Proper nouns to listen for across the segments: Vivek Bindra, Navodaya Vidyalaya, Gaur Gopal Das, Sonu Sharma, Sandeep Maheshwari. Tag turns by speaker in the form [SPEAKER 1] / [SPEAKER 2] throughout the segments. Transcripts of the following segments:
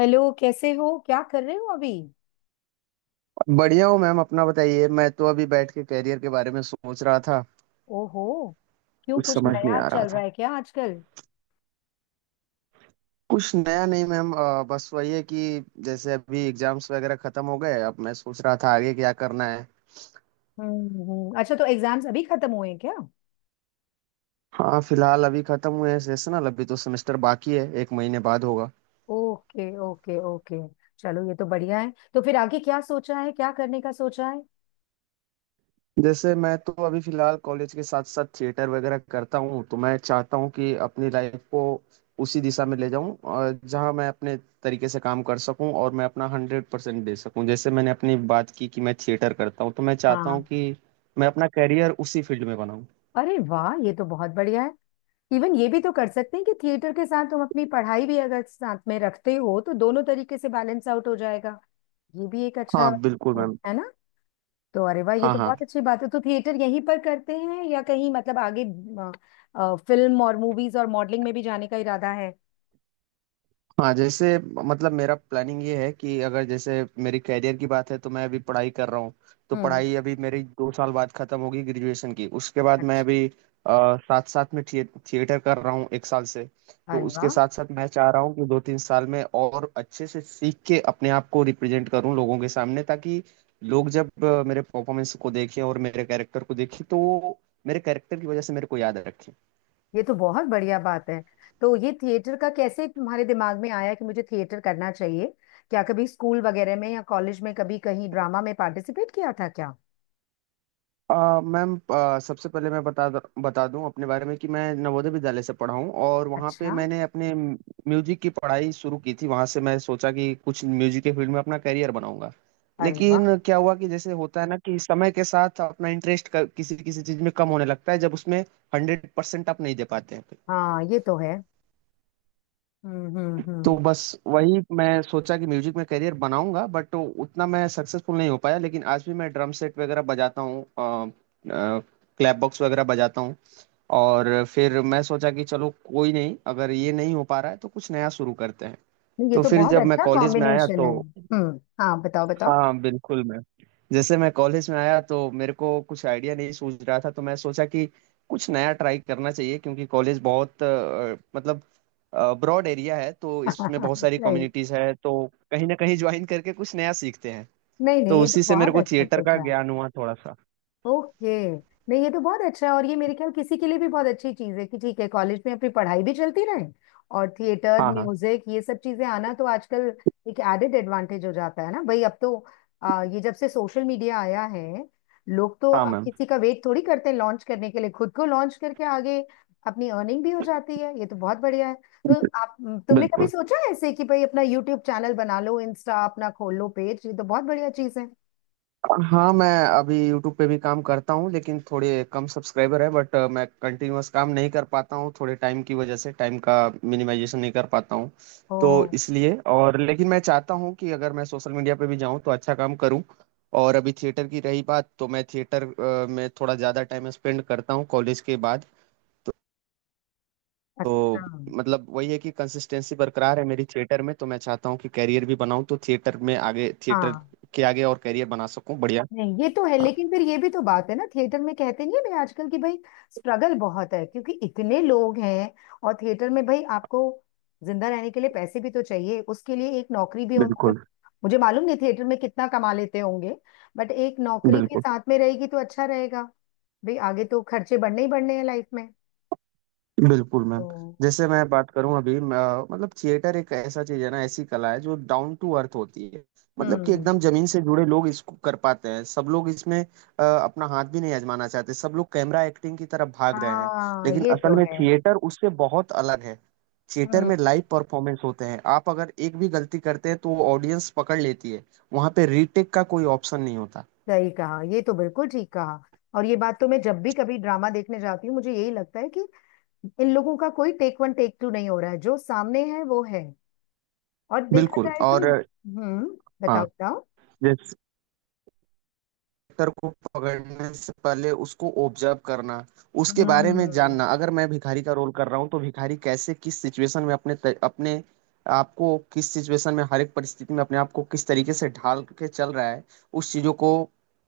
[SPEAKER 1] Hello, कैसे हो? क्या कर रहे हो अभी?
[SPEAKER 2] बढ़िया हूँ मैम, अपना बताइए। मैं तो अभी बैठ के कैरियर के बारे में सोच रहा था।
[SPEAKER 1] ओहो। क्यों,
[SPEAKER 2] कुछ
[SPEAKER 1] कुछ
[SPEAKER 2] समझ नहीं
[SPEAKER 1] नया
[SPEAKER 2] आ रहा
[SPEAKER 1] चल
[SPEAKER 2] था।
[SPEAKER 1] रहा है क्या आजकल?
[SPEAKER 2] कुछ नया नहीं मैम, बस वही है कि जैसे अभी एग्जाम्स वगैरह खत्म हो गए। अब मैं सोच रहा था आगे क्या करना है।
[SPEAKER 1] अच्छा, तो एग्जाम्स अभी खत्म हुए हैं क्या?
[SPEAKER 2] हाँ, फिलहाल अभी खत्म हुए हैं सेशनल। अभी तो सेमेस्टर बाकी है, एक महीने बाद होगा।
[SPEAKER 1] Okay okay okay. चलो, ये तो बढ़िया है। तो फिर आगे क्या सोचा है, क्या करने का सोचा है?
[SPEAKER 2] जैसे मैं तो अभी फिलहाल कॉलेज के साथ साथ थिएटर वगैरह करता हूँ, तो मैं चाहता हूँ कि अपनी लाइफ को उसी दिशा में ले जाऊँ और जहाँ मैं अपने तरीके से काम कर सकूँ और मैं अपना 100% दे सकूँ। जैसे मैंने अपनी बात की कि मैं थिएटर करता हूँ तो मैं चाहता हूँ
[SPEAKER 1] हाँ।
[SPEAKER 2] कि मैं अपना करियर उसी फील्ड में बनाऊँ।
[SPEAKER 1] अरे वाह, ये तो बहुत बढ़िया है। इवन ये भी तो कर सकते हैं कि थिएटर के साथ तुम अपनी पढ़ाई भी अगर साथ में रखते हो तो दोनों तरीके से बैलेंस आउट हो जाएगा। ये भी एक अच्छा
[SPEAKER 2] हाँ बिल्कुल मैम।
[SPEAKER 1] है ना। तो अरे वाह, ये
[SPEAKER 2] हाँ
[SPEAKER 1] तो
[SPEAKER 2] हाँ।
[SPEAKER 1] बहुत अच्छी बात है। तो थिएटर यहीं पर करते हैं या कहीं मतलब आगे फिल्म और मूवीज और मॉडलिंग में भी जाने का इरादा है?
[SPEAKER 2] हाँ, जैसे मतलब मेरा प्लानिंग ये है कि अगर जैसे मेरी कैरियर की बात है तो मैं अभी पढ़ाई कर रहा हूँ। तो
[SPEAKER 1] हम्म।
[SPEAKER 2] पढ़ाई अभी मेरी 2 साल बाद खत्म होगी ग्रेजुएशन की। उसके बाद मैं
[SPEAKER 1] अच्छा।
[SPEAKER 2] अभी साथ साथ में थिएटर कर रहा हूँ एक साल से। तो
[SPEAKER 1] अरे
[SPEAKER 2] उसके
[SPEAKER 1] वाह,
[SPEAKER 2] साथ साथ मैं चाह रहा हूँ कि 2 3 साल में और अच्छे से सीख के अपने आप को रिप्रेजेंट करूँ लोगों के सामने, ताकि लोग जब मेरे परफॉर्मेंस को देखें और मेरे कैरेक्टर को देखें तो वो मेरे कैरेक्टर की वजह से मेरे को याद रखें।
[SPEAKER 1] ये तो बहुत बढ़िया बात है। तो ये थिएटर का कैसे तुम्हारे दिमाग में आया कि मुझे थिएटर करना चाहिए? क्या कभी स्कूल वगैरह में या कॉलेज में कभी कहीं ड्रामा में पार्टिसिपेट किया था क्या?
[SPEAKER 2] अ, मैम, सबसे पहले मैं बता बता दूं अपने बारे में कि मैं नवोदय विद्यालय से पढ़ा हूं और वहां पे
[SPEAKER 1] अच्छा।
[SPEAKER 2] मैंने अपने म्यूजिक की पढ़ाई शुरू की थी। वहां से मैं सोचा कि कुछ म्यूजिक के फील्ड में अपना करियर बनाऊंगा।
[SPEAKER 1] अरे वाह।
[SPEAKER 2] लेकिन क्या हुआ कि जैसे होता है ना कि समय के साथ अपना इंटरेस्ट किसी किसी चीज में कम होने लगता है, जब उसमें 100% आप नहीं दे पाते हैं।
[SPEAKER 1] हाँ, ये तो है। हम्म हम्म
[SPEAKER 2] तो
[SPEAKER 1] हम्म
[SPEAKER 2] बस वही मैं सोचा कि म्यूजिक में करियर बनाऊंगा, बट उतना मैं सक्सेसफुल नहीं हो पाया। लेकिन आज भी मैं ड्रम सेट वगैरह बजाता हूँ, क्लैप बॉक्स वगैरह बजाता हूँ। और फिर मैं सोचा कि चलो कोई नहीं, अगर ये नहीं हो पा रहा है तो कुछ नया शुरू करते हैं।
[SPEAKER 1] नहीं, ये
[SPEAKER 2] तो
[SPEAKER 1] तो
[SPEAKER 2] फिर
[SPEAKER 1] बहुत
[SPEAKER 2] जब मैं
[SPEAKER 1] अच्छा
[SPEAKER 2] कॉलेज में आया
[SPEAKER 1] कॉम्बिनेशन
[SPEAKER 2] तो
[SPEAKER 1] है। हम्म, हाँ, बताओ बताओ।
[SPEAKER 2] हाँ बिल्कुल। मैं, जैसे मैं कॉलेज में आया तो मेरे को कुछ आइडिया नहीं सूझ रहा था। तो मैं सोचा कि कुछ नया ट्राई करना चाहिए, क्योंकि कॉलेज बहुत मतलब ब्रॉड एरिया है। तो इसमें बहुत सारी
[SPEAKER 1] सही।
[SPEAKER 2] कम्युनिटीज है तो कहीं ना कहीं ज्वाइन करके कुछ नया सीखते हैं।
[SPEAKER 1] नहीं नहीं,
[SPEAKER 2] तो
[SPEAKER 1] ये तो
[SPEAKER 2] उसी से मेरे
[SPEAKER 1] बहुत
[SPEAKER 2] को
[SPEAKER 1] अच्छा
[SPEAKER 2] थिएटर का
[SPEAKER 1] सोचा।
[SPEAKER 2] ज्ञान हुआ थोड़ा सा।
[SPEAKER 1] ओके। नहीं, ये तो बहुत अच्छा है। और ये मेरे ख्याल किसी के लिए भी बहुत अच्छी चीज है कि ठीक है, कॉलेज में अपनी पढ़ाई भी चलती रहे और थिएटर,
[SPEAKER 2] हाँ हाँ।
[SPEAKER 1] म्यूजिक, ये सब चीजें आना तो आजकल एक एडेड एडवांटेज हो जाता है ना भाई अब तो। ये जब से सोशल मीडिया आया है, लोग तो
[SPEAKER 2] हाँ
[SPEAKER 1] अब
[SPEAKER 2] मैम।
[SPEAKER 1] किसी का वेट थोड़ी करते हैं लॉन्च करने के लिए। खुद को लॉन्च करके आगे अपनी अर्निंग भी हो जाती है। ये तो बहुत बढ़िया है। तो आप, तुमने कभी
[SPEAKER 2] बिल्कुल।
[SPEAKER 1] सोचा है ऐसे कि भाई अपना यूट्यूब चैनल बना लो, इंस्टा अपना खोल लो पेज? ये तो बहुत बढ़िया चीज है।
[SPEAKER 2] हाँ, मैं अभी YouTube पे भी काम करता हूँ लेकिन थोड़े कम सब्सक्राइबर है, बट मैं कंटिन्यूअस काम नहीं कर पाता हूँ थोड़े टाइम की वजह से। टाइम का मिनिमाइजेशन नहीं कर पाता हूँ,
[SPEAKER 1] ओ।
[SPEAKER 2] तो इसलिए और लेकिन मैं चाहता हूँ कि अगर मैं सोशल मीडिया पे भी जाऊँ तो अच्छा काम करूँ। और अभी थिएटर की रही बात, तो मैं थिएटर में थोड़ा ज़्यादा टाइम स्पेंड करता हूँ कॉलेज के बाद। तो,
[SPEAKER 1] अच्छा।
[SPEAKER 2] तो मतलब वही है कि कंसिस्टेंसी बरकरार है मेरी थिएटर में, तो मैं चाहता हूँ कि कैरियर भी बनाऊँ, तो थिएटर में आगे, थिएटर
[SPEAKER 1] हाँ,
[SPEAKER 2] के आगे और कैरियर बना सकूँ। बढ़िया।
[SPEAKER 1] नहीं ये तो है।
[SPEAKER 2] हाँ,
[SPEAKER 1] लेकिन फिर ये भी तो बात है ना, थिएटर में कहते नहीं है भाई आजकल की भाई स्ट्रगल बहुत है क्योंकि इतने लोग हैं। और थिएटर में भाई आपको जिंदा रहने के लिए पैसे भी तो चाहिए, उसके लिए एक नौकरी भी होनी चाहिए।
[SPEAKER 2] बिल्कुल।
[SPEAKER 1] मुझे मालूम नहीं थिएटर में कितना कमा लेते होंगे, बट एक नौकरी भी
[SPEAKER 2] बिल्कुल
[SPEAKER 1] साथ में रहेगी तो अच्छा रहेगा। भाई आगे तो खर्चे बढ़ने ही बढ़ने हैं लाइफ में।
[SPEAKER 2] बिल्कुल
[SPEAKER 1] तो
[SPEAKER 2] मैम। जैसे मैं बात करूं अभी मतलब थिएटर एक ऐसा चीज है ना, ऐसी कला है जो डाउन टू अर्थ होती है। मतलब कि एकदम
[SPEAKER 1] हम्म,
[SPEAKER 2] जमीन से जुड़े लोग इसको कर पाते हैं। सब लोग इसमें अपना हाथ भी नहीं आजमाना चाहते, सब लोग कैमरा एक्टिंग की तरफ भाग रहे हैं।
[SPEAKER 1] हाँ,
[SPEAKER 2] लेकिन
[SPEAKER 1] ये तो
[SPEAKER 2] असल में
[SPEAKER 1] है।
[SPEAKER 2] थिएटर उससे बहुत अलग है। थिएटर
[SPEAKER 1] हम्म।
[SPEAKER 2] में लाइव परफॉर्मेंस होते हैं, आप अगर एक भी गलती करते हैं तो वो ऑडियंस पकड़ लेती है। वहां पे रीटेक का कोई ऑप्शन नहीं होता।
[SPEAKER 1] सही कहा, ये तो बिल्कुल ठीक कहा। और ये बात तो मैं जब भी कभी ड्रामा देखने जाती हूँ मुझे यही लगता है कि इन लोगों का कोई टेक वन टेक टू नहीं हो रहा है, जो सामने है वो है। और देखा
[SPEAKER 2] बिल्कुल
[SPEAKER 1] जाए तो
[SPEAKER 2] और
[SPEAKER 1] हम्म, बताओ
[SPEAKER 2] हाँ,
[SPEAKER 1] बताओ।
[SPEAKER 2] करेक्टर को पकड़ने से पहले उसको ऑब्जर्व करना, उसके बारे में
[SPEAKER 1] हम्म।
[SPEAKER 2] जानना। अगर मैं भिखारी का रोल कर रहा हूँ, तो भिखारी कैसे किस सिचुएशन में अपने अपने आपको, किस सिचुएशन में हर एक परिस्थिति में अपने आप को किस तरीके से ढाल के चल रहा है, उस चीजों को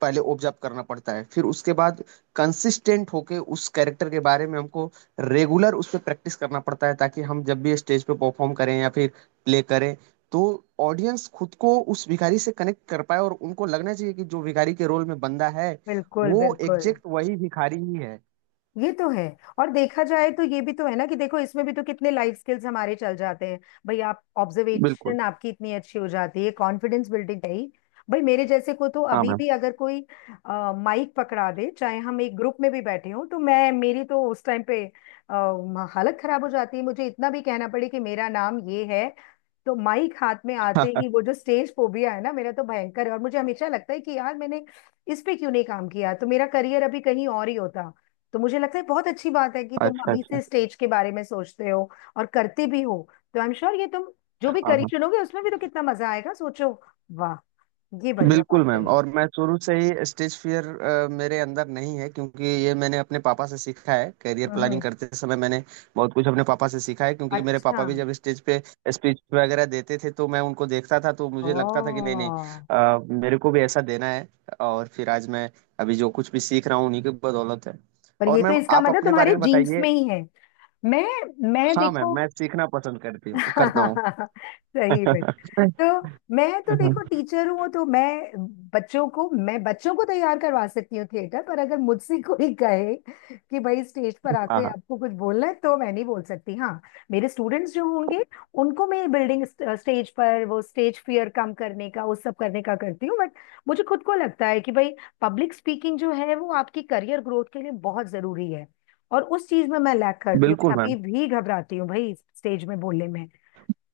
[SPEAKER 2] पहले ऑब्जर्व करना पड़ता है। फिर उसके बाद कंसिस्टेंट होके उस कैरेक्टर के बारे में हमको रेगुलर उस पर प्रैक्टिस करना पड़ता है, ताकि हम जब भी स्टेज पे परफॉर्म करें या फिर प्ले करें तो ऑडियंस खुद को उस भिखारी से कनेक्ट कर पाए और उनको लगना चाहिए कि जो भिखारी के रोल में बंदा है
[SPEAKER 1] बिल्कुल
[SPEAKER 2] वो
[SPEAKER 1] बिल्कुल।
[SPEAKER 2] एग्जैक्ट वही भिखारी ही है।
[SPEAKER 1] ये तो है। और देखा जाए तो ये भी तो है ना कि देखो, इसमें भी तो कितने लाइफ स्किल्स हमारे चल जाते हैं। भाई आप,
[SPEAKER 2] बिल्कुल।
[SPEAKER 1] ऑब्जर्वेशन आपकी इतनी अच्छी हो जाती है, कॉन्फिडेंस बिल्डिंग है ही। भाई मेरे जैसे को तो
[SPEAKER 2] हाँ
[SPEAKER 1] अभी
[SPEAKER 2] मैम।
[SPEAKER 1] भी अगर कोई माइक पकड़ा दे, चाहे हम एक ग्रुप में भी बैठे हों, तो मैं, मेरी तो उस टाइम पे अ, हालत खराब हो जाती है मुझे इतना भी कहना पड़े कि मेरा नाम ये है। तो माइक हाथ में आते ही वो जो स्टेज फोबिया है ना, मेरा तो भयंकर है। और मुझे हमेशा लगता है कि यार मैंने इस पे क्यों नहीं काम किया, तो मेरा करियर अभी कहीं और ही होता। तो मुझे लगता है बहुत अच्छी बात है कि तुम
[SPEAKER 2] अच्छा
[SPEAKER 1] अभी
[SPEAKER 2] अच्छा।
[SPEAKER 1] से स्टेज के बारे में सोचते हो और करते भी हो। तो आई एम श्योर ये तुम जो भी
[SPEAKER 2] हाँ
[SPEAKER 1] करी
[SPEAKER 2] हाँ।
[SPEAKER 1] चुनोगे उसमें भी तो कितना मजा आएगा, सोचो। वाह, ये बढ़िया बात
[SPEAKER 2] बिल्कुल मैम,
[SPEAKER 1] है।
[SPEAKER 2] और मैं शुरू से ही स्टेज फियर मेरे अंदर नहीं है, क्योंकि ये मैंने अपने पापा से सीखा है। करियर
[SPEAKER 1] हम्म
[SPEAKER 2] प्लानिंग
[SPEAKER 1] हम्म।
[SPEAKER 2] करते समय मैंने बहुत कुछ अपने पापा से सीखा है, क्योंकि मेरे
[SPEAKER 1] अच्छा।
[SPEAKER 2] पापा भी जब स्टेज पे स्पीच वगैरह देते थे तो मैं उनको देखता था। तो
[SPEAKER 1] ओ।
[SPEAKER 2] मुझे लगता था कि नहीं नहीं, मेरे को भी ऐसा देना है। और फिर आज मैं अभी जो कुछ भी सीख रहा हूँ उन्हीं की बदौलत है।
[SPEAKER 1] पर ये
[SPEAKER 2] और
[SPEAKER 1] तो
[SPEAKER 2] मैम
[SPEAKER 1] इसका
[SPEAKER 2] आप
[SPEAKER 1] मतलब
[SPEAKER 2] अपने बारे
[SPEAKER 1] तुम्हारे
[SPEAKER 2] में
[SPEAKER 1] जीन्स
[SPEAKER 2] बताइए।
[SPEAKER 1] में ही है। मैं मैं
[SPEAKER 2] हाँ मैम,
[SPEAKER 1] देखो,
[SPEAKER 2] मैं सीखना पसंद करती हूँ, करता हूँ।
[SPEAKER 1] सही में, तो मैं तो देखो टीचर हूँ, तो मैं बच्चों को, मैं बच्चों को तैयार करवा सकती हूँ थिएटर पर, अगर मुझसे कोई कहे कि भाई स्टेज पर
[SPEAKER 2] हाँ
[SPEAKER 1] आके
[SPEAKER 2] हाँ
[SPEAKER 1] आपको कुछ बोलना है तो मैं नहीं बोल सकती। हाँ, मेरे स्टूडेंट्स जो होंगे उनको मैं बिल्डिंग, स्टेज पर वो स्टेज फियर कम करने का, उस सब करने का करती हूँ। बट मुझे खुद को लगता है कि भाई पब्लिक स्पीकिंग जो है वो आपकी करियर ग्रोथ के लिए बहुत जरूरी है, और उस चीज में मैं लैक करती हूँ। मैं
[SPEAKER 2] बिल्कुल
[SPEAKER 1] अभी
[SPEAKER 2] मैम।
[SPEAKER 1] भी घबराती हूँ भाई स्टेज में बोलने में।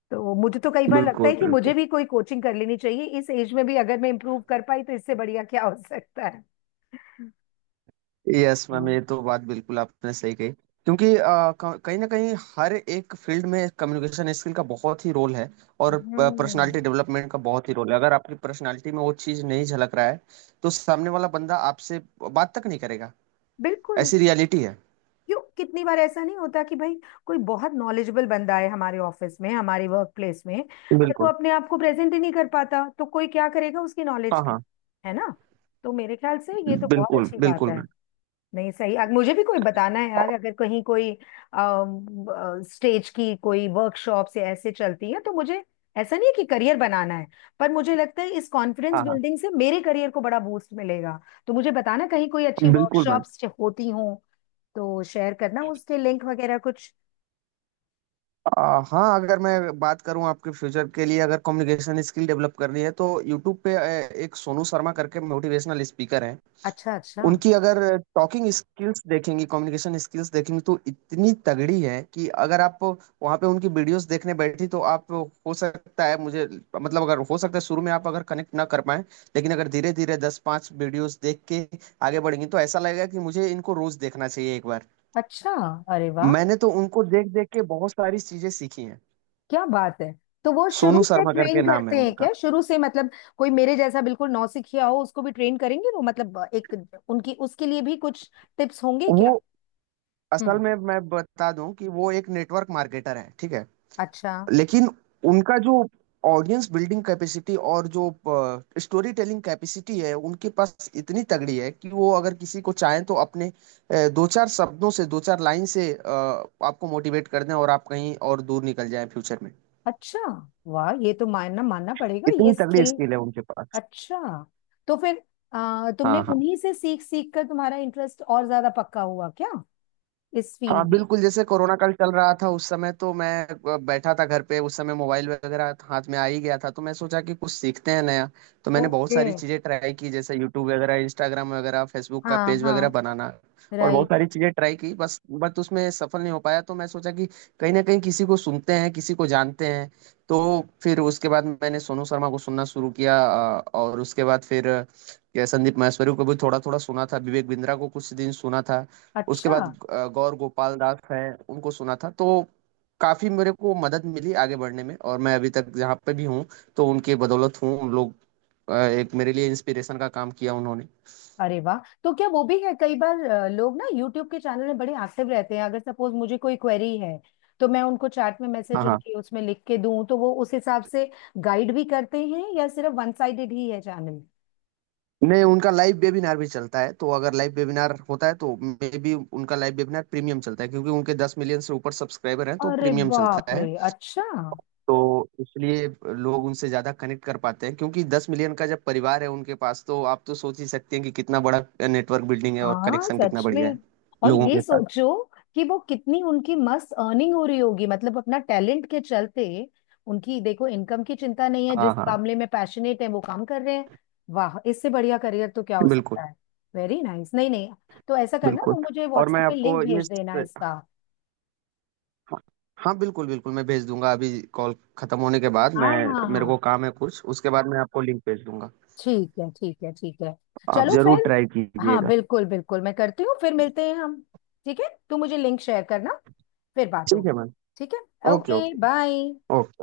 [SPEAKER 1] तो मुझे तो कई बार लगता
[SPEAKER 2] बिल्कुल
[SPEAKER 1] है कि मुझे
[SPEAKER 2] बिल्कुल।
[SPEAKER 1] भी कोई कोचिंग कर लेनी चाहिए, इस एज में भी अगर मैं इम्प्रूव कर पाई तो इससे बढ़िया क्या हो सकता है।
[SPEAKER 2] यस मैम,
[SPEAKER 1] हाँ।
[SPEAKER 2] ये तो बात बिल्कुल आपने सही कही, क्योंकि कहीं ना कहीं हर एक फील्ड में कम्युनिकेशन स्किल का बहुत ही रोल है और पर्सनालिटी
[SPEAKER 1] हम्म,
[SPEAKER 2] डेवलपमेंट का बहुत ही रोल है। अगर आपकी पर्सनालिटी में वो चीज़ नहीं झलक रहा है तो सामने वाला बंदा आपसे बात तक नहीं करेगा।
[SPEAKER 1] बिल्कुल।
[SPEAKER 2] ऐसी रियलिटी है।
[SPEAKER 1] क्यों, कितनी बार ऐसा नहीं होता कि भाई कोई बहुत नॉलेजेबल बंदा है हमारे ऑफिस में, हमारे वर्क प्लेस में, पर वो
[SPEAKER 2] बिल्कुल।
[SPEAKER 1] अपने आप को प्रेजेंट ही नहीं कर पाता, तो कोई क्या करेगा उसकी नॉलेज
[SPEAKER 2] हाँ
[SPEAKER 1] का,
[SPEAKER 2] हाँ।
[SPEAKER 1] है ना। तो मेरे ख्याल से ये तो बहुत
[SPEAKER 2] बिल्कुल
[SPEAKER 1] अच्छी बात
[SPEAKER 2] बिल्कुल
[SPEAKER 1] है।
[SPEAKER 2] मैम।
[SPEAKER 1] नहीं, सही मुझे भी कोई बताना है यार,
[SPEAKER 2] और-
[SPEAKER 1] अगर कहीं कोई स्टेज की कोई वर्कशॉप से ऐसे चलती है तो मुझे, ऐसा नहीं है कि करियर बनाना है, पर मुझे लगता है इस कॉन्फिडेंस
[SPEAKER 2] हाँ हाँ
[SPEAKER 1] बिल्डिंग से मेरे करियर को बड़ा बूस्ट मिलेगा। तो मुझे बताना कहीं कोई अच्छी
[SPEAKER 2] बिल्कुल मैम।
[SPEAKER 1] वर्कशॉप्स होती हों तो शेयर करना उसके लिंक वगैरह कुछ।
[SPEAKER 2] हाँ, अगर मैं बात करूँ आपके फ्यूचर के लिए, अगर कम्युनिकेशन स्किल डेवलप करनी है तो यूट्यूब पे एक सोनू शर्मा करके मोटिवेशनल स्पीकर है।
[SPEAKER 1] अच्छा अच्छा।
[SPEAKER 2] उनकी अगर टॉकिंग स्किल्स देखेंगे, कम्युनिकेशन स्किल्स देखेंगे, तो इतनी तगड़ी है कि अगर आप वहाँ पे उनकी वीडियोस देखने बैठी तो आप, हो सकता है मुझे, मतलब अगर हो सकता है शुरू में आप अगर कनेक्ट ना कर पाए, लेकिन अगर धीरे धीरे दस पाँच वीडियोस देख के आगे बढ़ेंगे तो ऐसा लगेगा कि मुझे इनको रोज देखना चाहिए एक बार।
[SPEAKER 1] अच्छा। अरे वाह।
[SPEAKER 2] मैंने तो उनको देख देख के बहुत सारी चीजें सीखी हैं।
[SPEAKER 1] क्या बात है। तो वो शुरू
[SPEAKER 2] सोनू
[SPEAKER 1] से
[SPEAKER 2] शर्मा
[SPEAKER 1] ट्रेन
[SPEAKER 2] करके नाम
[SPEAKER 1] करते
[SPEAKER 2] है
[SPEAKER 1] हैं
[SPEAKER 2] उनका।
[SPEAKER 1] क्या, शुरू से मतलब कोई मेरे जैसा बिल्कुल नौसिखिया हो उसको भी ट्रेन करेंगे वो, मतलब एक, उनकी उसके लिए भी कुछ टिप्स होंगे क्या?
[SPEAKER 2] वो असल
[SPEAKER 1] हम्म।
[SPEAKER 2] में, मैं बता दूं कि वो एक नेटवर्क मार्केटर है, ठीक है।
[SPEAKER 1] अच्छा
[SPEAKER 2] लेकिन उनका जो ऑडियंस बिल्डिंग कैपेसिटी और जो स्टोरी टेलिंग कैपेसिटी है उनके पास, इतनी तगड़ी है कि वो अगर किसी को चाहें तो अपने दो चार शब्दों से, दो चार लाइन से आपको मोटिवेट कर दें और आप कहीं और दूर निकल जाएं फ्यूचर में।
[SPEAKER 1] अच्छा। वाह, ये तो मानना मानना पड़ेगा ये
[SPEAKER 2] इतनी तगड़ी
[SPEAKER 1] स्किल।
[SPEAKER 2] स्किल है उनके पास।
[SPEAKER 1] अच्छा। तो फिर तुमने
[SPEAKER 2] हाँ हाँ।
[SPEAKER 1] उन्हीं से सीख सीख कर तुम्हारा इंटरेस्ट और ज्यादा पक्का हुआ क्या इस
[SPEAKER 2] हाँ
[SPEAKER 1] फील्ड में?
[SPEAKER 2] बिल्कुल, जैसे कोरोना काल चल रहा था उस समय तो मैं बैठा था घर पे। उस समय मोबाइल वगैरह हाथ में आ ही गया था, तो मैं सोचा कि कुछ सीखते हैं नया। तो मैंने बहुत
[SPEAKER 1] ओके।
[SPEAKER 2] सारी चीजें ट्राई की, जैसे यूट्यूब वगैरह, इंस्टाग्राम वगैरह, फेसबुक का
[SPEAKER 1] हाँ
[SPEAKER 2] पेज वगैरह
[SPEAKER 1] हाँ।
[SPEAKER 2] बनाना और बहुत
[SPEAKER 1] राइट।
[SPEAKER 2] सारी चीजें ट्राई की बस, बट उसमें सफल नहीं हो पाया। तो मैं सोचा कि कहीं ना कहीं किसी को सुनते हैं, किसी को जानते हैं। तो फिर उसके बाद मैंने सोनू शर्मा को सुनना शुरू किया। और उसके बाद फिर संदीप माहेश्वरी को भी थोड़ा थोड़ा सुना था, विवेक बिंद्रा को कुछ दिन सुना था। उसके
[SPEAKER 1] अच्छा।
[SPEAKER 2] बाद गौर गोपाल दास हैं, उनको सुना था। तो काफी मेरे को मदद मिली आगे बढ़ने में और मैं अभी तक जहाँ पे भी हूँ तो उनके बदौलत हूँ। उन लोग एक मेरे लिए इंस्पिरेशन का काम किया उन्होंने।
[SPEAKER 1] अरे वाह। तो क्या वो भी है कई बार लोग ना यूट्यूब के चैनल में बड़े एक्टिव रहते हैं, अगर सपोज मुझे कोई क्वेरी है तो मैं उनको चैट में
[SPEAKER 2] हाँ
[SPEAKER 1] मैसेज
[SPEAKER 2] हाँ।
[SPEAKER 1] उनके उसमें लिख के दूं तो वो उस हिसाब से गाइड भी करते हैं, या सिर्फ वन साइडेड ही है चैनल?
[SPEAKER 2] नहीं, उनका लाइव वेबिनार भी चलता है, तो अगर लाइव वेबिनार होता है तो मे बी उनका लाइव वेबिनार प्रीमियम चलता है, क्योंकि उनके 10 मिलियन से ऊपर सब्सक्राइबर हैं तो
[SPEAKER 1] अरे
[SPEAKER 2] प्रीमियम चलता
[SPEAKER 1] बाप रे।
[SPEAKER 2] है।
[SPEAKER 1] अच्छा।
[SPEAKER 2] तो इसलिए लोग उनसे ज्यादा कनेक्ट कर पाते हैं, क्योंकि 10 मिलियन का जब परिवार है उनके पास तो आप तो सोच ही सकते हैं कि कितना बड़ा नेटवर्क बिल्डिंग है और
[SPEAKER 1] हाँ
[SPEAKER 2] कनेक्शन कितना
[SPEAKER 1] सच में।
[SPEAKER 2] बढ़िया है
[SPEAKER 1] और
[SPEAKER 2] लोगों
[SPEAKER 1] ये
[SPEAKER 2] के साथ।
[SPEAKER 1] सोचो कि वो कितनी उनकी मस्त अर्निंग हो रही होगी मतलब अपना टैलेंट के चलते। उनकी देखो इनकम की चिंता नहीं है, जिस
[SPEAKER 2] हाँ हाँ
[SPEAKER 1] मामले में पैशनेट है वो काम कर रहे हैं। वाह, इससे बढ़िया करियर तो क्या हो
[SPEAKER 2] बिल्कुल
[SPEAKER 1] सकता है। Very nice nice। नहीं नहीं, तो ऐसा करना, तो
[SPEAKER 2] बिल्कुल।
[SPEAKER 1] मुझे
[SPEAKER 2] और मैं
[SPEAKER 1] व्हाट्सएप पे लिंक
[SPEAKER 2] आपको ये,
[SPEAKER 1] भेज देना इसका।
[SPEAKER 2] हाँ बिल्कुल बिल्कुल, मैं भेज दूंगा अभी, कॉल खत्म होने के बाद।
[SPEAKER 1] हाँ
[SPEAKER 2] मैं
[SPEAKER 1] हाँ
[SPEAKER 2] मेरे को
[SPEAKER 1] हाँ।
[SPEAKER 2] काम है कुछ, उसके बाद मैं आपको लिंक भेज दूंगा।
[SPEAKER 1] ठीक है ठीक है ठीक है।
[SPEAKER 2] आप
[SPEAKER 1] चलो
[SPEAKER 2] जरूर
[SPEAKER 1] फिर।
[SPEAKER 2] ट्राई
[SPEAKER 1] हाँ
[SPEAKER 2] कीजिएगा।
[SPEAKER 1] बिल्कुल बिल्कुल, मैं करती हूँ। फिर मिलते हैं हम। ठीक है, तू मुझे लिंक शेयर करना, फिर बात
[SPEAKER 2] ठीक है
[SPEAKER 1] होगी।
[SPEAKER 2] मैम।
[SPEAKER 1] ठीक है।
[SPEAKER 2] Okay
[SPEAKER 1] okay
[SPEAKER 2] okay
[SPEAKER 1] bye.
[SPEAKER 2] Okay.